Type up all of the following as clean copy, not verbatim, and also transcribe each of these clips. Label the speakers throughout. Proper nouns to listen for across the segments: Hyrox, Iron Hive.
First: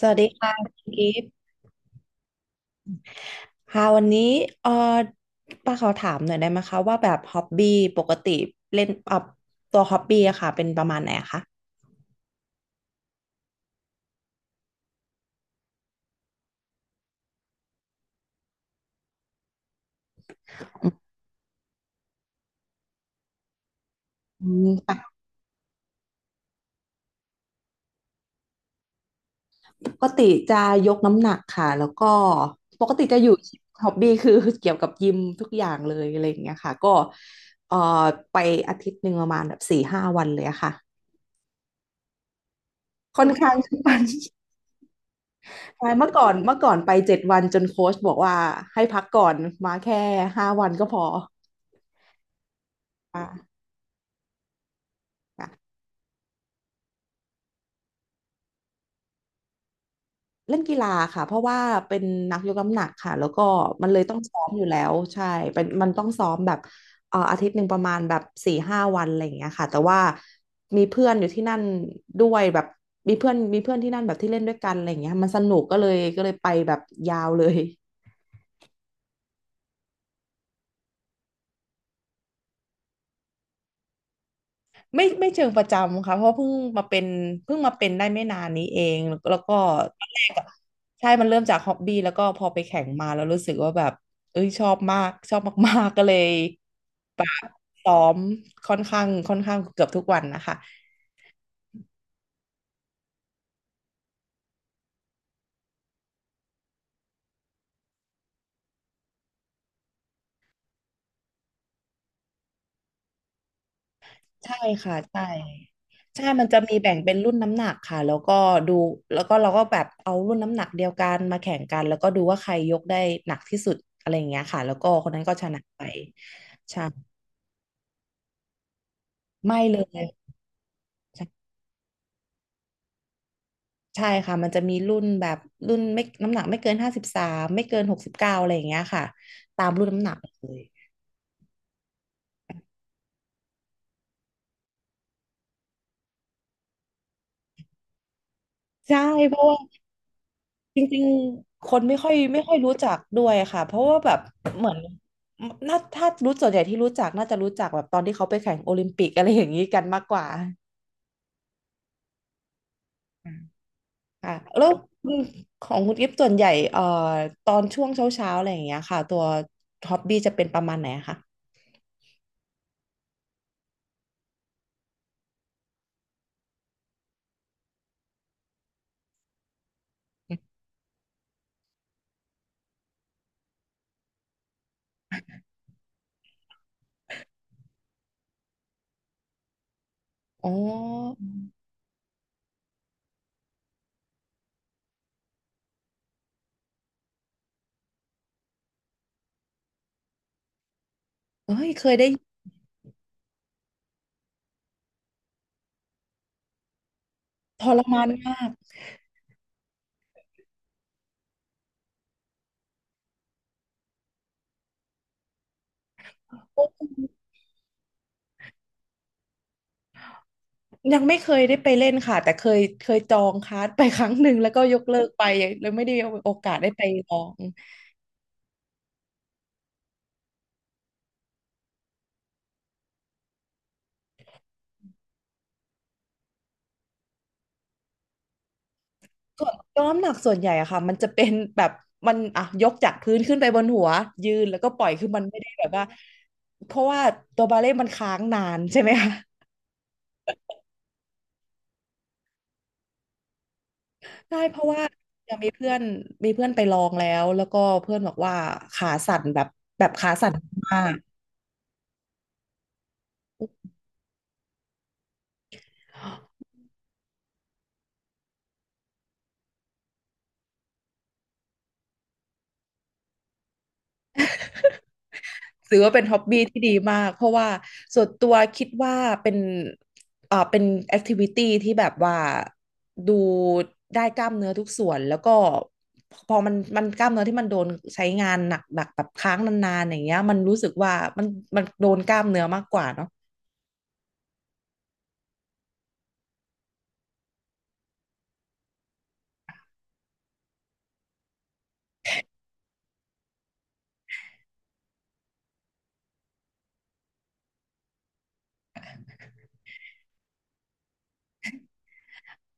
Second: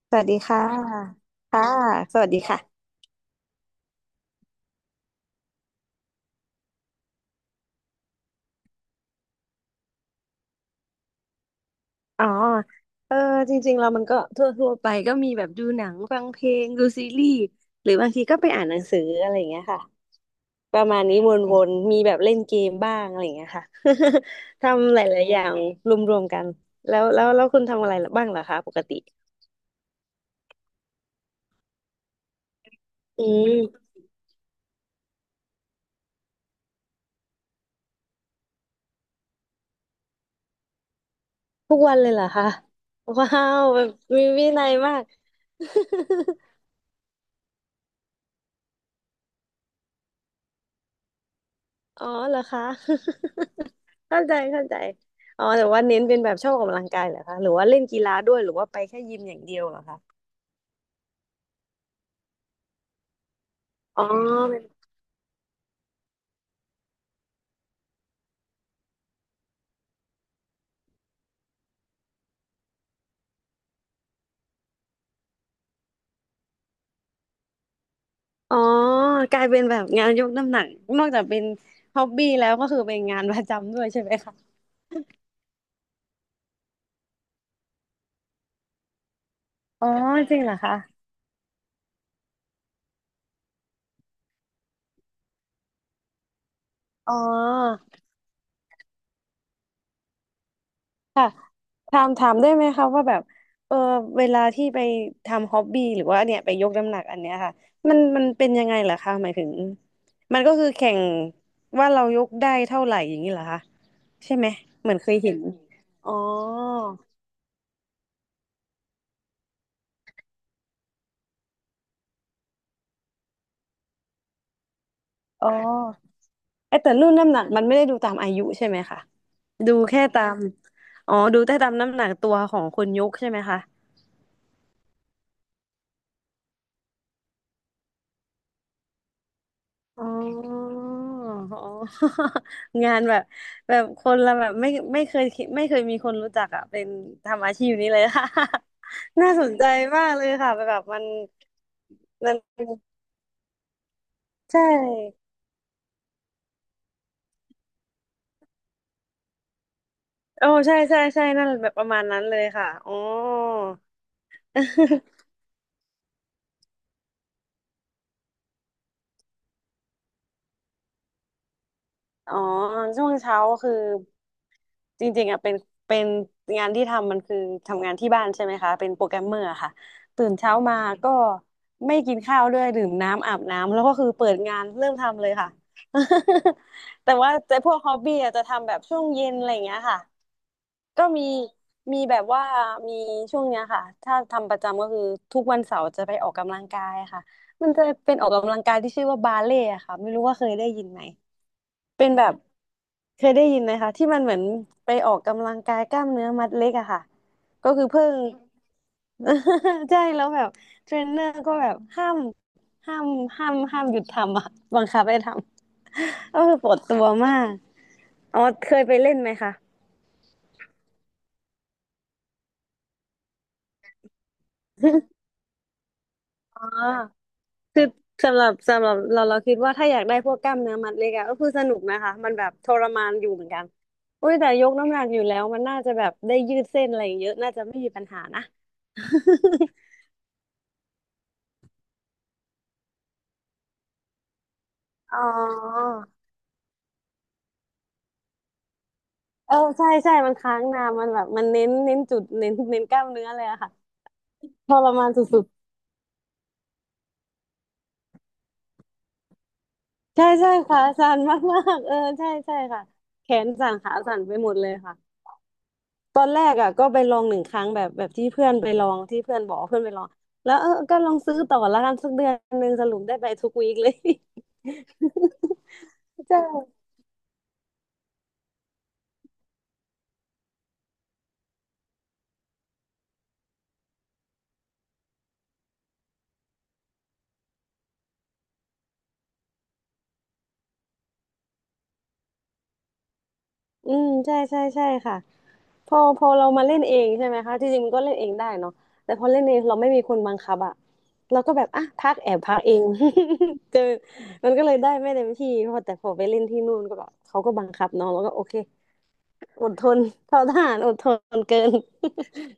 Speaker 1: ส
Speaker 2: ส
Speaker 1: วัส
Speaker 2: วั
Speaker 1: ดี
Speaker 2: สดี
Speaker 1: ค่ะ
Speaker 2: ค่ะ
Speaker 1: คุณกิฟต์
Speaker 2: ค่ะสวัสดีค่ะ
Speaker 1: ค่ะวันนี้เออป้าขอถามหน่อยได้ไหมคะว่าแบบฮอบบี้ปกติเล่นตัวฮอบบี้อะค่ะเป็นประมาณไหนอะคะ
Speaker 2: อ๋อเออจริงๆเรามันก็ทั่วไปก็มีแบบดูหนังฟังเพลงดูซีรีส์หรือบางทีก็ไปอ่านหนังสืออะไรอย่างเงี้ยค่ะประมาณนี้วนๆมีแบบเล่นเกมบ้างอะไรอย่างเงี้ยค่ะ
Speaker 1: อื ม
Speaker 2: ทำหลายๆอย่างรวมๆกันแล้วคุณทำอะไรบ้างเหรอคะปกติ
Speaker 1: ปกติจะยกน้ำหนักค่ะแล้วก็ปกติจะ
Speaker 2: อื
Speaker 1: อยู่ฮ
Speaker 2: ม
Speaker 1: อบบี้คือเกี่ยวกับยิมทุกอย่างเลยอะไรอย่างเงี้ยค่ะก็เอ่อไปอาทิตย์หนึ่งประมาณแบบสี่ห้าวันเลยอะค่ะ
Speaker 2: ทุกวันเลยเหรอคะ
Speaker 1: ค่อน
Speaker 2: ว้า
Speaker 1: ข้าง
Speaker 2: ว
Speaker 1: ทุก
Speaker 2: แบบ
Speaker 1: วัน
Speaker 2: มี วินัยมาก
Speaker 1: ใช่เมื่อก่อน เมื่อก่อนไป7 วันจนโค้ชบอกว่าให้พักก่อนมาแค่ห้าวันก็พอ
Speaker 2: อ๋อเหรอคะ
Speaker 1: ค
Speaker 2: เข้าใจเข้าใจอ๋อ
Speaker 1: ่ะ
Speaker 2: แต่ว่าเน้นเป็นแบบชอบออกกำลังกายเหรอคะหรือว่าเล่นกีฬาด้วยหรือว่าไปแค่ยิมอย่างเดียวเหรอคะ
Speaker 1: เล่นกีฬาค่ะเพราะว่าเป็นนักยกน้ำหนักค่ะแล้วก็มันเล
Speaker 2: อ๋
Speaker 1: ย
Speaker 2: อ
Speaker 1: ต้องซ้อม
Speaker 2: เป็
Speaker 1: อ
Speaker 2: น
Speaker 1: ยู่แล้วใช่เป็นมันต้องซ้อมแบบอาทิตย์หนึ่งประมาณแบบสี่ห้าวันอะไรอย่างเงี้ยค่ะแต่ว่ามีเพื่อนอยู่ที่นั่นด้วยแบบมีเพื่อนที่นั่นแบบที่เล่นด้วยกันอะไรอย่างเงี้ยมันสนุกก็เลยไปแบบยาวเลย
Speaker 2: อ๋อกลายเป็นแบบงานยกน้ำหนักนอกจากเป็นฮ็อบบี้แล้วก็คือเป็นงานประจำด้วยใช่ไหมคะ
Speaker 1: ไม่เชิงประจำค่ะเพราะเพิ่งมาเป็นได้ไม่นานนี้เองแล้วก็
Speaker 2: อ๋อ
Speaker 1: ตอนแรก
Speaker 2: จริง
Speaker 1: อะ
Speaker 2: เหรอคะ
Speaker 1: ใช่มันเริ่มจากฮ็อบบี้แล้วก็พอไปแข่งมาแล้วรู้สึกว่าแบบเอ้ยชอบมากชอบมากๆก็เลย
Speaker 2: อ๋อ
Speaker 1: แบบซ้อมค่อนข้างเกือบทุกวันนะคะ
Speaker 2: ค่ะถามได้ไหมคะว่าแบบเออเวลาที่ไปทำฮ็อบบี้หรือว่าเนี่ยไปยกน้ำหนักอันเนี้ยค่ะมันเป็นยังไงเหรอคะหมายถึงมันก็คือแข่งว่าเรายกได้เท่าไหร่อย่างนี้เหรอคะใช่ไหม
Speaker 1: ใช่
Speaker 2: เหมื
Speaker 1: ค่ะ
Speaker 2: อนเคย
Speaker 1: ใช่
Speaker 2: เห็นอ๋อ
Speaker 1: ใช่มันจะมีแบ่งเป็นรุ่นน้ำหนักค่ะแล้วก็ดูแล้วก็เราก็แบบเอารุ่นน้ำหนักเดียวกันมาแข่งกันแล้วก็ดูว่าใครยกได้หนักที่สุดอะไรอย่างเงี้ยค่ะแล้วก็คนนั้นก็ช
Speaker 2: อ๋อ
Speaker 1: นะไป
Speaker 2: เอย
Speaker 1: ใช่
Speaker 2: แต่รุ่นน้ำหนักมันไม่ได้ดูตามอายุใช่ไหมคะ
Speaker 1: ไม่
Speaker 2: ดู
Speaker 1: เล
Speaker 2: แค่
Speaker 1: ย
Speaker 2: ตามอ๋อดู
Speaker 1: ใ
Speaker 2: แต่ตามน้ำหนักตัวของคนยกใช่ไหมคะ
Speaker 1: ช่ค่ะมันจะมีรุ่นแบบรุ่นไม่น้ำหนักไม่เกิน53ไม่เกิน69อะไรอย่างเงี้ยค่ะตามรุ่นน้ำ
Speaker 2: อ๋
Speaker 1: หนักเลย
Speaker 2: ออ๋อ งานแบบแบบคนละแบบไม่ไม่เคยคิดไม่เคยมีคนรู้จักอ่ะเป็นทำอาชีพนี้เลย ค่ะ
Speaker 1: ใช่
Speaker 2: น่า
Speaker 1: เพ
Speaker 2: ส
Speaker 1: ราะ
Speaker 2: น
Speaker 1: ว่า
Speaker 2: ใจมากเลยค่ะแบ
Speaker 1: จ
Speaker 2: บมั
Speaker 1: ริง
Speaker 2: น
Speaker 1: ๆคนไม่ค่อย
Speaker 2: มัน
Speaker 1: ไม่ค่อยรู้จักด้วยค่ะเพราะว่าแบบ
Speaker 2: ใช่
Speaker 1: เหมือนน่าถ้ารู้ส่วนใหญ่ที่รู้จักน่าจะรู้จักแบบตอนที่เขาไปแข่งโอลิมปิกอะไรอย่างนี้กันมากกว่า
Speaker 2: โอ้ใช่ใช่ใช่นั่นแบบประมาณนั้นเลยค่ะอ๋อ
Speaker 1: อืมค่ะแล้วคุณ ของคุณกิฟส่วนใหญ่ตอนช่วงเช้าเช้าอะไรอย่างเงี้ยค่ะตัวฮ็อบบี้จะเป็นประมาณไหนอะคะ
Speaker 2: อ๋อช่วงเช้าคือจริงๆอ่ะเป็นงานที่ทำมันคือทำงานที่บ้านใช่ไหมคะเป็นโปรแกรมเมอร์ค่ะตื่นเช้ามาก็ไม่กินข้าวด้วยดื่มน้ำอาบน้ำแล้วก็คือเปิดงานเริ่มทำเลยค่ะ แต่ว่าแต่พวกฮอบบี้อะจะทำแบบช่วงเย็นอะไรอย่างเงี้ยค่ะ
Speaker 1: อ๋อ
Speaker 2: ก็มีมีแบบว่ามีช่วงเนี้ยค่ะถ้าทำประจำก็คือทุกวันเสาร์จะไปออกกำลังกายค่ะมันจะเป็นออกกำลังกายที่ชื่อว่าบาเล่ค่ะไม่รู้ว่าเคยได้ยินไหม
Speaker 1: เฮ้ยเคย
Speaker 2: เป็
Speaker 1: ได้
Speaker 2: นแบบเคยได้ยินไหมคะที่มันเหมือนไปออกกำลังกายกล้ามเนื้อมัดเล็กอะค่ะ
Speaker 1: ท
Speaker 2: ก็
Speaker 1: ร
Speaker 2: คือ
Speaker 1: มา
Speaker 2: เพิ่
Speaker 1: น
Speaker 2: ง
Speaker 1: มาก
Speaker 2: ใช่แล้วแบบเทรนเนอร์ก็แบบห้ามห้ามหยุดทำอะบังคับให้ทำ ก็คือ
Speaker 1: โอ
Speaker 2: ปวด
Speaker 1: ้
Speaker 2: ตัวมากอ๋อเคยไปเล่นไหมคะ
Speaker 1: ยังไม่เคยได้ไปเล่นค่ะแต่เคยจองคลาส ไปครั้งหนึ่งแล้วก็ยกเลิกไป เลยไม่ได้มีโอกาส
Speaker 2: อ๋อ
Speaker 1: ได้ไปลอง
Speaker 2: คือสำหรับเราคิดว่าถ้าอยากได้พวกกล้ามเนื้อมัดเล็กอะก็คือสนุกนะคะมันแบบทรมานอยู่เหมือนกันอุ้ยแต่ยกน้ำหนักอยู่แล้วมันน่าจะแบบได้ยืดเส้นอะไรอย่างเยอะน่าจะไม่มีปัญหานะ
Speaker 1: ส่วนยกน้ำหนักส่วนใหญ่อะค่ะมันจะเป็นแบบมันอ่ะยกจากพื้นขึ้นไปบนหัวยืนแล้วก็ปล่อยคือ
Speaker 2: อ๋
Speaker 1: มั
Speaker 2: อ
Speaker 1: นไม่ได้แบบว่าเพราะว่าตัวบาเล่ต์มันค้างนานใช่ไหมคะ
Speaker 2: เออใช่ใช่มันค้างนานมันแบบมันเน้นจุดเน้นกล้ามเนื้อเลยอะค่ะ
Speaker 1: ใช่เพราะ
Speaker 2: ท
Speaker 1: ว่า
Speaker 2: รมาน
Speaker 1: ยัง
Speaker 2: สุด
Speaker 1: มีเพื่อนไปลองแล้วก็เพื่อนบอกว่าขาสั่นแบบ
Speaker 2: ๆใช่ใช่ขา
Speaker 1: มาก
Speaker 2: สั่นมากๆเออใช่ใช่ค่ะแขนสั่นขาสั่นไปหมดเลยค่ะ ตอนแรกอ่ะก็ไปลองหนึ่งครั้งแบบแบบที่เพื่อนไปลองที่เพื่อนบอกว่าเพื่อนไปลองแล้วเออก็ลองซื้อต่อละกันสักเดือนหนึ่งสรุปได้ไปทุกวีคเลย
Speaker 1: ถือว่าเป็นฮ็อบ
Speaker 2: ใช่
Speaker 1: บี้ที่ดีมากเพราะว่าส่วนตัวคิดว่าเป็นเป็นแอคทิวิตี้ที่แบบว่าดูได้กล้ามเนื้อทุกส่วนแล้วก็พอมันกล้ามเนื้อที่มันโดนใช้งานหนักๆแบบค้างนานๆอย่างเงี้ยมันรู้สึกว่ามันโดนกล้ามเนื้อมากกว่าเนาะ
Speaker 2: อืมใช่ใช่ใช่ค่ะพอเรามาเล่นเองใช่ไหมคะที่จริงมันก็เล่นเองได้เนาะแต่พอเล่นเองเราไม่มีคนบังคับอะเราก็แบบอ่ะพักแอบพักเอง เจอมันก็เลยได้ไม่เต็มที่พอแต่พอไปเล่นที่นู่นก็แบบเขาก็บังคับเนาะแล้วก็โอเคอดทนเท่าทหารอดทนเกิน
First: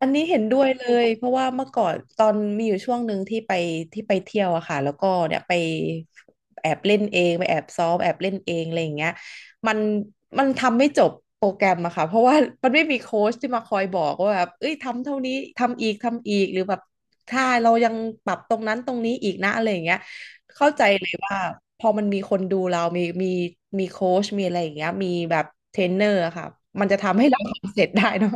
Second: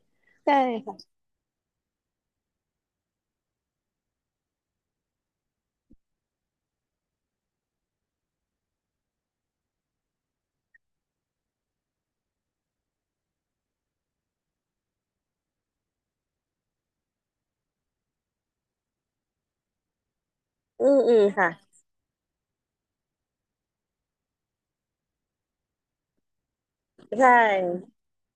Speaker 1: อันนี้เห็น
Speaker 2: ใช
Speaker 1: ด้วยเลย
Speaker 2: ่
Speaker 1: เพราะว่าเมื่อก่อนตอนมีอยู่ช่วงหนึ่งที่ไปเที่ยวอะค่ะแล้วก็เนี่ยไปแอบเล่นเองไปแอบซ้อมแอบเล่นเองอะไรอย่างเงี้ยมันมันทำไม่จบโปรแกรมอะค่ะเพราะว่ามันไม่มีโค้ชที่มาคอยบอกว่าแบบเอ้ยทำเท่านี้ทำอีกทำอีกหรือแบบถ้าเรายังปรับตรงนั้นตรงนี้อีกนะอะไรอย่างเงี้ยเข้าใจ
Speaker 2: อืม
Speaker 1: เลย
Speaker 2: อืม
Speaker 1: ว่า
Speaker 2: ค่ะ
Speaker 1: พอมันมีคนดูเรามีโค้ชมีอะไรอย่างเงี้ยมีแบบเทรนเนอร์อะค่ะมันจะทำให้
Speaker 2: ใช่
Speaker 1: เราทำเสร็จได้เนาะ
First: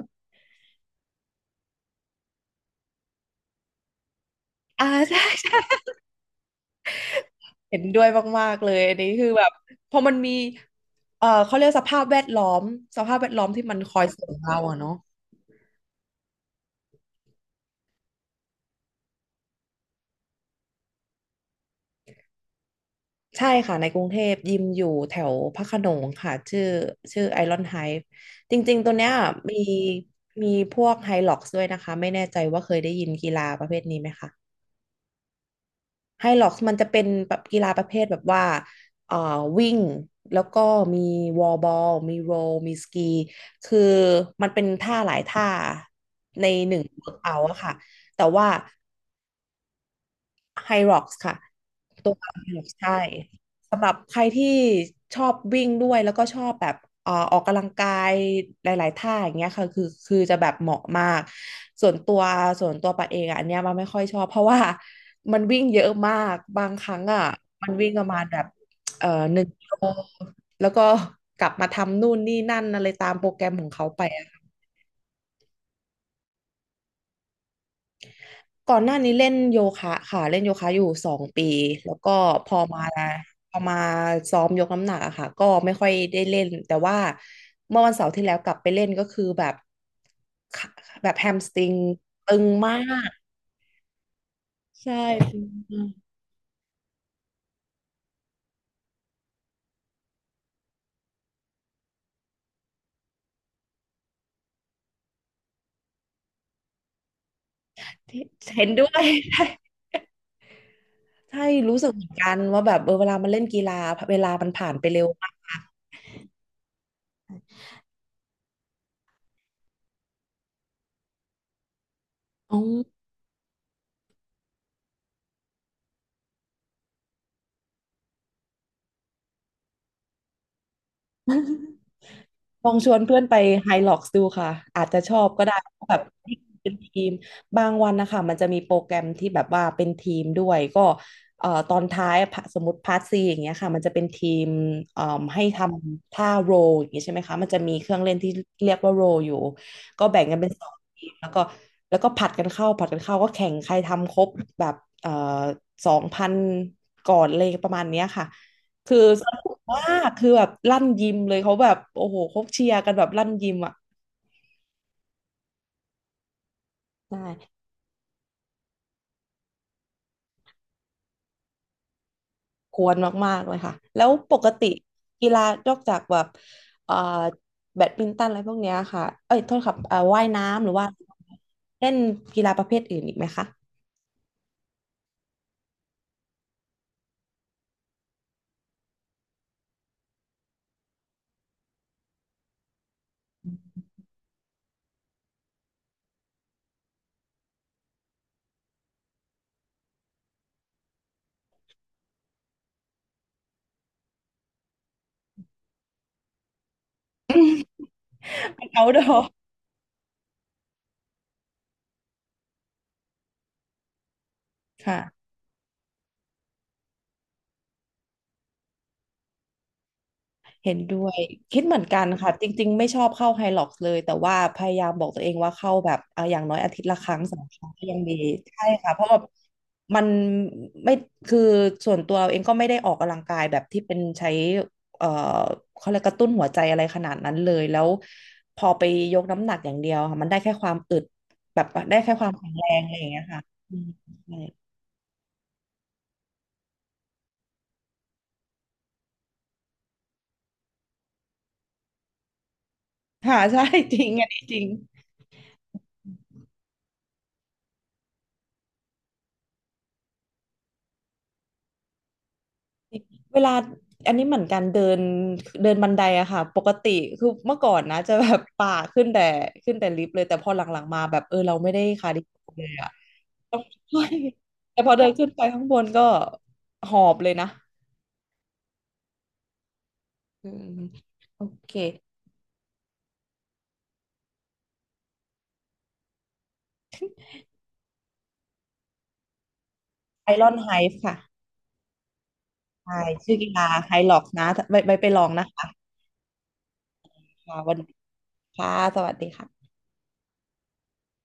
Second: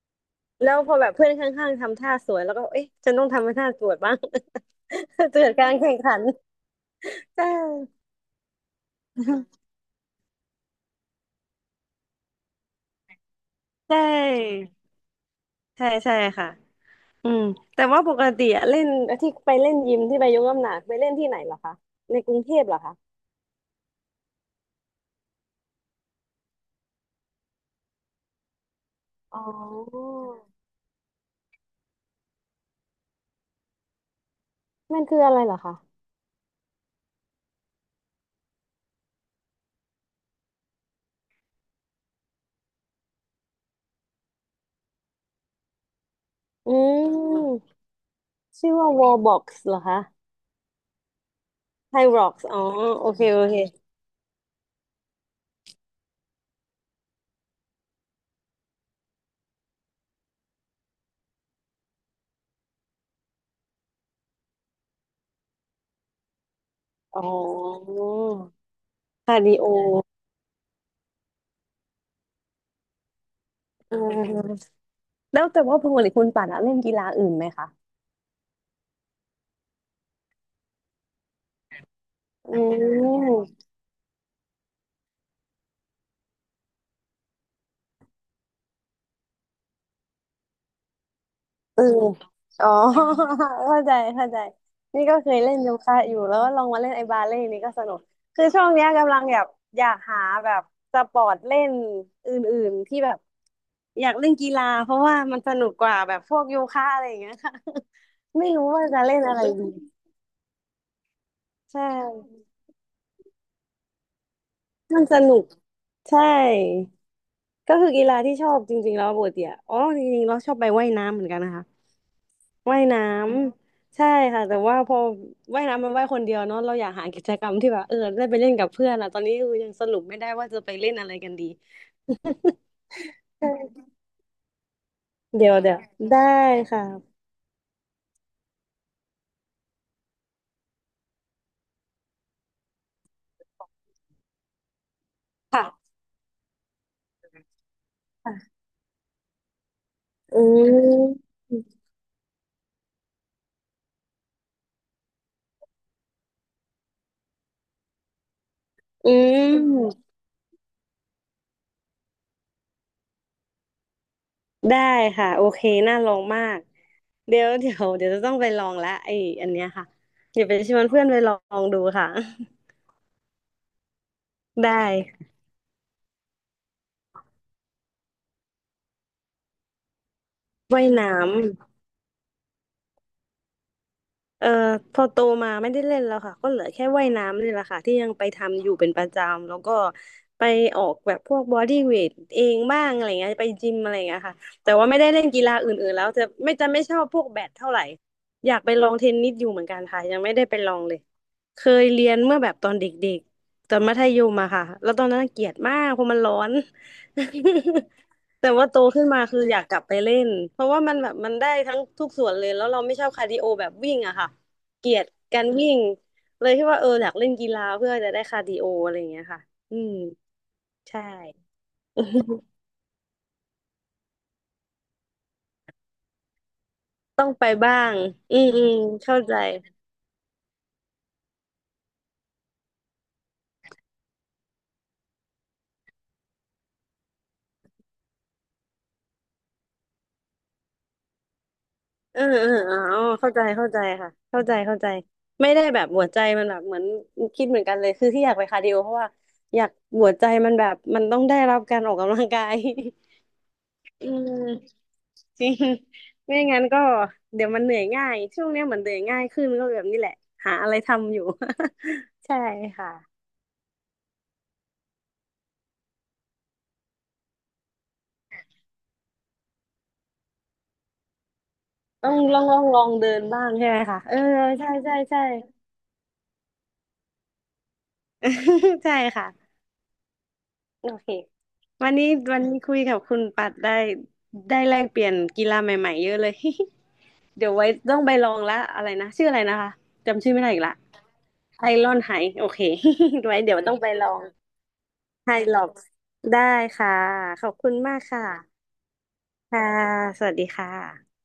Speaker 2: แล้วพอแบบเพื่อนข้างๆทำท่าสวยแล้วก็เอ๊ะฉันต้องทำให้ท่าสวยบ้าง
Speaker 1: อ่าใ
Speaker 2: เกิด
Speaker 1: ช่
Speaker 2: การแข่งขันใช
Speaker 1: เห็นด้
Speaker 2: ่
Speaker 1: วยมากๆเลยอันนี้คือแบบพอมันมีเขาเรียกสภาพแวดล้อมสภาพแวดล้อมที่มันค
Speaker 2: ใช
Speaker 1: อยส่งเรา
Speaker 2: ่
Speaker 1: อะเนาะ
Speaker 2: ใช่ใช่ค่ะอืมแต่ว่าปกติอะเล่นที่ไปเล่นยิมที่ไปยกน้ำหนักไปเล่นที่ไหนเหรอคะในกรุงเทพเหรอคะ
Speaker 1: ใช่ค่ะในกรุงเทพยิมอยู่แถวพระโขนงค่ะชื่อไอรอนไฮฟ์จริงๆตัวเนี้ย
Speaker 2: อ๋อ
Speaker 1: มีมีพวกไฮล็อกซ์ด้วยนะคะไม่แน่ใจว่าเคยได้ยินกีฬาประเภทนี้ไหมคะ
Speaker 2: มันคืออะไรเหรอคะ
Speaker 1: ไฮล็อกซ์มันจะเป็นแบบกีฬาประเภทแบบว่าเอ่อวิ่ง แล้วก็มีวอลบอลมีโรลมีสกี คือมันเป็นท่าหลายท่าในห
Speaker 2: อื
Speaker 1: นึ่งเวิร์กเอาท์อะ
Speaker 2: ม
Speaker 1: ค่ะ แต่ว่า
Speaker 2: ชื่อว่า wall box เหรอคะ
Speaker 1: Hyrox ค่ะ
Speaker 2: Thai
Speaker 1: ตัว
Speaker 2: rocks อ๋อ
Speaker 1: Hyrox ใช่
Speaker 2: โอเคโอเค
Speaker 1: สำหรับใครที่ชอบวิ่งด้วยแล้วก็ชอบแบบออกกำลังกายหลายๆท่าอย่างเงี้ยค่ะคือจะแบบเหมาะมากส่วนตัวส่วนตัวปัดเองอะอันเนี้ยมันไม่ค่อยชอบเพราะว่ามันวิ่งเยอะมากบางครั้ง
Speaker 2: อ๋
Speaker 1: อ่ะ
Speaker 2: อ
Speaker 1: มันวิ่งประมาณแบบห
Speaker 2: คา
Speaker 1: นึ่
Speaker 2: ร์
Speaker 1: ง
Speaker 2: ดิ
Speaker 1: กิ
Speaker 2: โอ
Speaker 1: โลแล้วก็กลับมาทำนู่นนี่นั่นอะไรตามโปรแกรมของเขาไปอะ
Speaker 2: แล้วแต่ว่าปกติคุณป่านอะเล่นกีฬาอื่นไหมคะ
Speaker 1: ก่อนหน้านี้เล่นโยคะค่ะเล่นโยคะอยู่2 ปีแล้วก็พ
Speaker 2: อื
Speaker 1: อมาพอ
Speaker 2: ม
Speaker 1: มาซ้อมยกน้ำหนักอะค่ะก็ไม่ค่อยได้เล่นแต่ว่าเมื่อวันเสาร์ที่แล้วกลับไปเล่นก็คือแบบขาแบบแฮมสตริง
Speaker 2: เออ
Speaker 1: ตึง
Speaker 2: อ๋อ
Speaker 1: มาก
Speaker 2: เข้าใจเข้าใจ
Speaker 1: ใช่
Speaker 2: นี่ก็เค
Speaker 1: ตึ
Speaker 2: ย
Speaker 1: ง
Speaker 2: เล่นโย
Speaker 1: มา
Speaker 2: คะ
Speaker 1: ก
Speaker 2: อยู่แล้วก็ลองมาเล่นไอ้บาเล่นี่ก็สนุกคือช่วงเนี้ยกำลังแบบอยากหาแบบสปอร์ตเล่นอื่นๆที่แบบอยากเล่นกีฬาเพราะว่ามันสนุกกว่าแบบพวกโยคะอะไรอย่างเงี้ยค่ะ
Speaker 1: ที่
Speaker 2: ไม่
Speaker 1: เห็
Speaker 2: รู้
Speaker 1: นด้
Speaker 2: ว่า
Speaker 1: ว
Speaker 2: จะ
Speaker 1: ย
Speaker 2: เล่นอะไรดี
Speaker 1: ใช่
Speaker 2: ใช
Speaker 1: รู้สึกเหมือนกัน
Speaker 2: ่
Speaker 1: ว่าแบบเออเวลามันเล่นกีฬาเวลามันผ่านไปเร็
Speaker 2: มัน
Speaker 1: ว
Speaker 2: ส
Speaker 1: มาก
Speaker 2: นุกใช่ ก็คือกีฬาที่ชอบจริงๆแล้วปกติอะอ๋อจริงๆเราชอบไปว่ายน้ำเหมือนกันนะคะ
Speaker 1: อ๋อ
Speaker 2: ว่ายน้ำใช่ค่ะแต่ว่าพอว่ายน้ำมันว่ายคนเดียวเนาะเราอยากหากิจกรรมที่แบบได้ไปเล่นกับเพื่อนอะตอนนี้คือยังสรุปไม่ได้ว่าจะไปเล่นอะไรกันดี
Speaker 1: ลองชวนเพื่อนไป ไฮ
Speaker 2: ใช่
Speaker 1: ล็อกซ์ดูค่ะอาจจะชอบก็
Speaker 2: เดี๋ย
Speaker 1: ได้
Speaker 2: วเดี๋ย
Speaker 1: เพ
Speaker 2: ว
Speaker 1: ราะแบบ
Speaker 2: ได้
Speaker 1: เป็นทีม
Speaker 2: ค่ะ
Speaker 1: บางวันนะคะมันจะมีโปรแกรมที่แบบว่าเป็นทีมด้วยก็ตอนท้ายสมมติพาร์ทซีอย่างเงี้ยค่ะมันจะเป็นทีมเอ่อให้ท
Speaker 2: ค่ะ
Speaker 1: ำท่าโรลอย่างเงี้ยใช่ไหมคะมันจะมีเครื่องเล่นที่เรียกว่าโรลอยู่ก็แบ่งกัน
Speaker 2: อื
Speaker 1: เป็นสองทีมแล้ว
Speaker 2: ม
Speaker 1: ก็แล้วก็ผัดกันเข้าก็แข่งใครทำครบแบบเอ่อ2000ก่อนเลยประมาณเนี้ยค่ะ คือ
Speaker 2: อื
Speaker 1: สนุกมา
Speaker 2: ม
Speaker 1: กคือแบบลั่นยิมเลยเขาแบบโอ้โหเขาเชียร์กันแบบลั่นยิมอ่ะ
Speaker 2: ได้ค่ะโอเคน่าลองมาก
Speaker 1: ใ
Speaker 2: เดี๋ยว
Speaker 1: ช่
Speaker 2: เดี๋ยวเดี๋ยวจะต้องไปลองละไออันเนี้ยค่ะเดี๋ยวไปชวนเพื่อนไปลองดูค่ะ
Speaker 1: ควรมากๆเลยค่ะแล้วปก ติ
Speaker 2: ได้
Speaker 1: กีฬานอกจากแบบเอ่อแบดมินตันอะไรพวกเนี้ยค่ะเอ้ยโทษครับว่ายน้ำหรือ
Speaker 2: ว่า
Speaker 1: ว่า
Speaker 2: ยน้ำ
Speaker 1: เล่นกีฬาประเภทอื่นอีกไหมคะ
Speaker 2: เอ่อพอโตมาไม่ได้เล่นแล้วค่ะก็เหลือแค่ว่ายน้ำนี่แหละค่ะที่ยังไปทำอยู่เป็นประจำแล้วก็ไปออกแบบพวกบอดี้เวทเองบ้างอะไรเงี้ยไปจิมอะไรเงี้ยค่ะแต่ว่าไม่ได้เล่นกีฬาอื่นๆแล้วจะไม่จะไม่ชอบพวกแบดเท่าไหร่อยากไปลองเทนนิสอยู่เหมือนกันค่ะยังไม่ได้ไปลองเลยเคยเรียนเมื่อแบบตอนเด็กๆตอนมัธยมอะค่ะแล้วตอนนั้นเกลียดมากเพราะมันร้อน แต่ว่าโต
Speaker 1: เอาท์ดอ
Speaker 2: ขึ้นมา
Speaker 1: ร์
Speaker 2: คืออยากกลับไปเล่นเพราะว่ามันแบบมันได้ทั้งทุกส่วนเลยแล้วเราไม่ชอบคาร์ดิโอแบบวิ่งอะค่ะ เกลียด
Speaker 1: ค่ะ
Speaker 2: การวิ่งเลยที่ว่าอยากเล่นกีฬาเพื่อจะได้คาร์ดิโออะไรอย่างเงี้ยค่ะอืม
Speaker 1: เห็นด้
Speaker 2: ใช่
Speaker 1: วยคิดเหมือนกั นค่ะจริงๆไม่ชอบเข้าไฮล็อกเลยแต่ว่าพยายามบอกตัวเองว่าเข้าแบบอ่ะอย่างน้อยอาทิตย์ละครั้ง
Speaker 2: ต้อง
Speaker 1: สอง
Speaker 2: ไป
Speaker 1: ครั้ง
Speaker 2: บ้า
Speaker 1: ก็ยั
Speaker 2: ง
Speaker 1: งดี
Speaker 2: อืมอื
Speaker 1: ใช่
Speaker 2: ม
Speaker 1: ค่ะเพราะแบ
Speaker 2: เข้า
Speaker 1: บ
Speaker 2: ใจ
Speaker 1: มันไม่คือส่วนตัวเองก็ไม่ได้ออกกำลังกายแบบที่เป็นใช้เอ่อเขาเรียกกระตุ้นหัวใจอะไรขนาดนั้นเลยแล้วพอไปยกน้ำหนักอย่างเดียวค่ะมันได้แค่ความอึดแบบได้แค่
Speaker 2: เอ
Speaker 1: ค
Speaker 2: อ
Speaker 1: วาม
Speaker 2: เอ
Speaker 1: แข็
Speaker 2: อ
Speaker 1: งแรงอะ
Speaker 2: อ๋
Speaker 1: ไร
Speaker 2: อ
Speaker 1: อย่างเงี้ย
Speaker 2: เข้า
Speaker 1: ค่ะ
Speaker 2: ใจเข้า
Speaker 1: อื
Speaker 2: ใจ
Speaker 1: ม
Speaker 2: ค่ะ
Speaker 1: ใช่
Speaker 2: เข้าใจเข้าใจไม่ได้แบบหัวใจมันแบบเหมือนคิดเหมือนกันเลยคือที่อยากไปคาร์ดิโอเพราะว่าอยากหัวใจมันแบบมันต้องได้รับการออกกำลังกาย
Speaker 1: ค่ะใช่ จริ
Speaker 2: อื
Speaker 1: งอัน
Speaker 2: ม
Speaker 1: นี้จริง
Speaker 2: จริง ไม่งั้นก็เดี๋ยวมันเหนื่อยง่ายช่วงเนี้ยเหมือนเหนื่อยง่ายขึ้นก็แบบนี้แหละหาอะไรทำอยู่ ใช่ค่ะ
Speaker 1: เวลาอันนี้เหมือนกันเดินเดินบันไดอะค่ะปกติคือเมื่อก่อนนะจะแบบป่าขึ้นแต่ขึ้นแต่ลิฟต์เลยแต่พอหลังๆมาแบบเออเราไม่ได้คา
Speaker 2: ต้อ
Speaker 1: ร์
Speaker 2: ง
Speaker 1: ดิ
Speaker 2: ลอง
Speaker 1: โอ
Speaker 2: ลอ
Speaker 1: เล
Speaker 2: ง
Speaker 1: ย
Speaker 2: ลอ
Speaker 1: อะ
Speaker 2: งเดินบ้าง
Speaker 1: ต้อง
Speaker 2: ใช่ไหม
Speaker 1: ใช่
Speaker 2: คะ
Speaker 1: วย
Speaker 2: ใช่
Speaker 1: แต่พ
Speaker 2: ใช่
Speaker 1: อเดิน
Speaker 2: ใช่
Speaker 1: ขึ้นไปข้างบนก็หอบเลยนะ
Speaker 2: ใช่ค่ะ
Speaker 1: อืม
Speaker 2: โอเค
Speaker 1: โอเค
Speaker 2: วันนี้วันนี้คุยกับคุณปัดได้ได้แลกเปลี่ยนกีฬาใหม่ๆเยอะเลย เดี๋ยวไว้ต้องไปลองละอะไรนะชื่ออะไรนะคะจำ
Speaker 1: ไอ
Speaker 2: ชื่อไม่
Speaker 1: ร
Speaker 2: ได้
Speaker 1: อน
Speaker 2: อีก
Speaker 1: ไฮ
Speaker 2: ละ
Speaker 1: ฟ์ค่ะ
Speaker 2: ไอรอนไฮโอเค
Speaker 1: ใช่ ชื่อ
Speaker 2: ไว้
Speaker 1: กี
Speaker 2: เดี๋ยว
Speaker 1: ฬา
Speaker 2: ต้องไป
Speaker 1: ไฮ
Speaker 2: ลอ
Speaker 1: ล็อ
Speaker 2: ง
Speaker 1: กนะไปไปไปลอง
Speaker 2: ไฮ
Speaker 1: นะ
Speaker 2: ล็อ
Speaker 1: คะ
Speaker 2: กได้ค่ะขอบ
Speaker 1: ค่ะ
Speaker 2: คุ
Speaker 1: วั
Speaker 2: ณ
Speaker 1: นนี้
Speaker 2: มากค่ะ
Speaker 1: ค่ะสวัสดี
Speaker 2: ค่ะ
Speaker 1: ค่ะ
Speaker 2: สวัสดีค่ะ